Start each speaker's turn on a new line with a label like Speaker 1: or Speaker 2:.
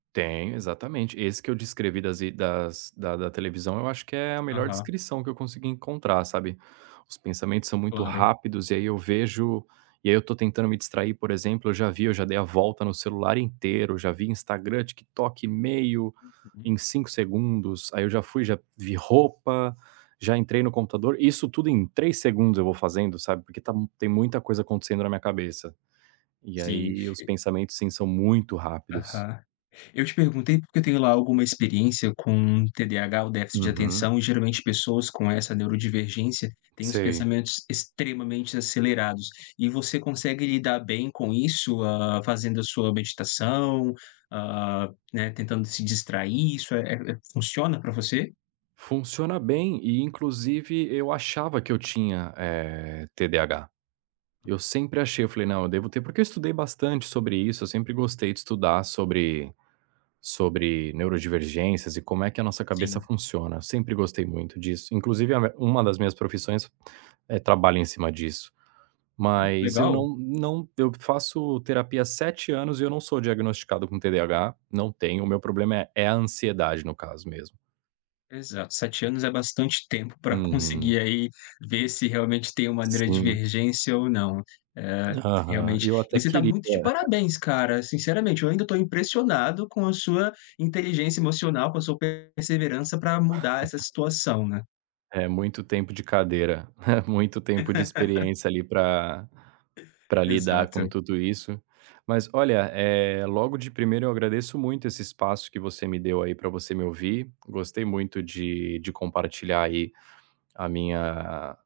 Speaker 1: Tem, exatamente. E esse que eu descrevi das id das da da televisão, eu acho que é a melhor
Speaker 2: Aham.
Speaker 1: descrição que eu consegui encontrar, sabe. Os pensamentos são muito
Speaker 2: Claro.
Speaker 1: rápidos e aí eu vejo e aí eu tô tentando me distrair, por exemplo, eu já vi, eu já dei a volta no celular inteiro, eu já vi Instagram, TikTok, e-mail, em
Speaker 2: Hum.
Speaker 1: 5 segundos. Aí eu já fui, já vi roupa, já entrei no computador isso tudo em 3 segundos eu vou fazendo, sabe, porque tá tem muita coisa acontecendo na minha cabeça. E
Speaker 2: Sim.
Speaker 1: ai os
Speaker 2: E
Speaker 1: pensamentos sim, são muito rápidos.
Speaker 2: Aham. Eu te perguntei, porque eu tenho lá alguma experiência com TDAH ou déficit de
Speaker 1: Uhum.
Speaker 2: atenção, e geralmente pessoas com essa neurodivergência têm os
Speaker 1: Sei.
Speaker 2: pensamentos extremamente acelerados, e você consegue lidar bem com isso, ah, fazendo a sua meditação, ah, né, tentando se distrair, isso, eh eh, funciona pra você?
Speaker 1: Funciona bem e inclusive eu achava que eu tinha, eh, TDAH. Eu sempre achei, eu falei: "Não, eu devo ter", porque eu estudei bastante sobre isso, eu sempre gostei de estudar sobre sobre neurodivergências e como é que a nossa cabeça
Speaker 2: Sim.
Speaker 1: funciona, eu sempre gostei muito disso. Inclusive a me uma das minhas profissões, eh, trabalha em cima disso.
Speaker 2: Olha, que
Speaker 1: Mas eu
Speaker 2: legal.
Speaker 1: não não eu faço terapia há 7 anos e eu não sou diagnosticado com TDAH. Não tenho, o meu problema é é a ansiedade, no caso mesmo.
Speaker 2: Exato, 7 anos é bastante tempo pra
Speaker 1: Uhum.
Speaker 2: conseguir aí, ver se realmente tem uma
Speaker 1: Sim.
Speaker 2: neurodivergência ou não. Eh,
Speaker 1: Aham, e
Speaker 2: realmente
Speaker 1: eu
Speaker 2: e
Speaker 1: até
Speaker 2: você tá
Speaker 1: queria
Speaker 2: muito de parabéns, cara, sinceramente, eu ainda tô impressionado com a sua inteligência emocional, com a sua perseverança pra mudar essa situação, né.
Speaker 1: É muito tempo de cadeira. É muito tempo de experiência, ali, pra pra lidar com
Speaker 2: Exato.
Speaker 1: tudo isso. Mas olha, eh, logo de primeira eu agradeço muito esse espaço que você me deu, aí, pra você me ouvir. Gostei muito de de compartilhar aí, a minha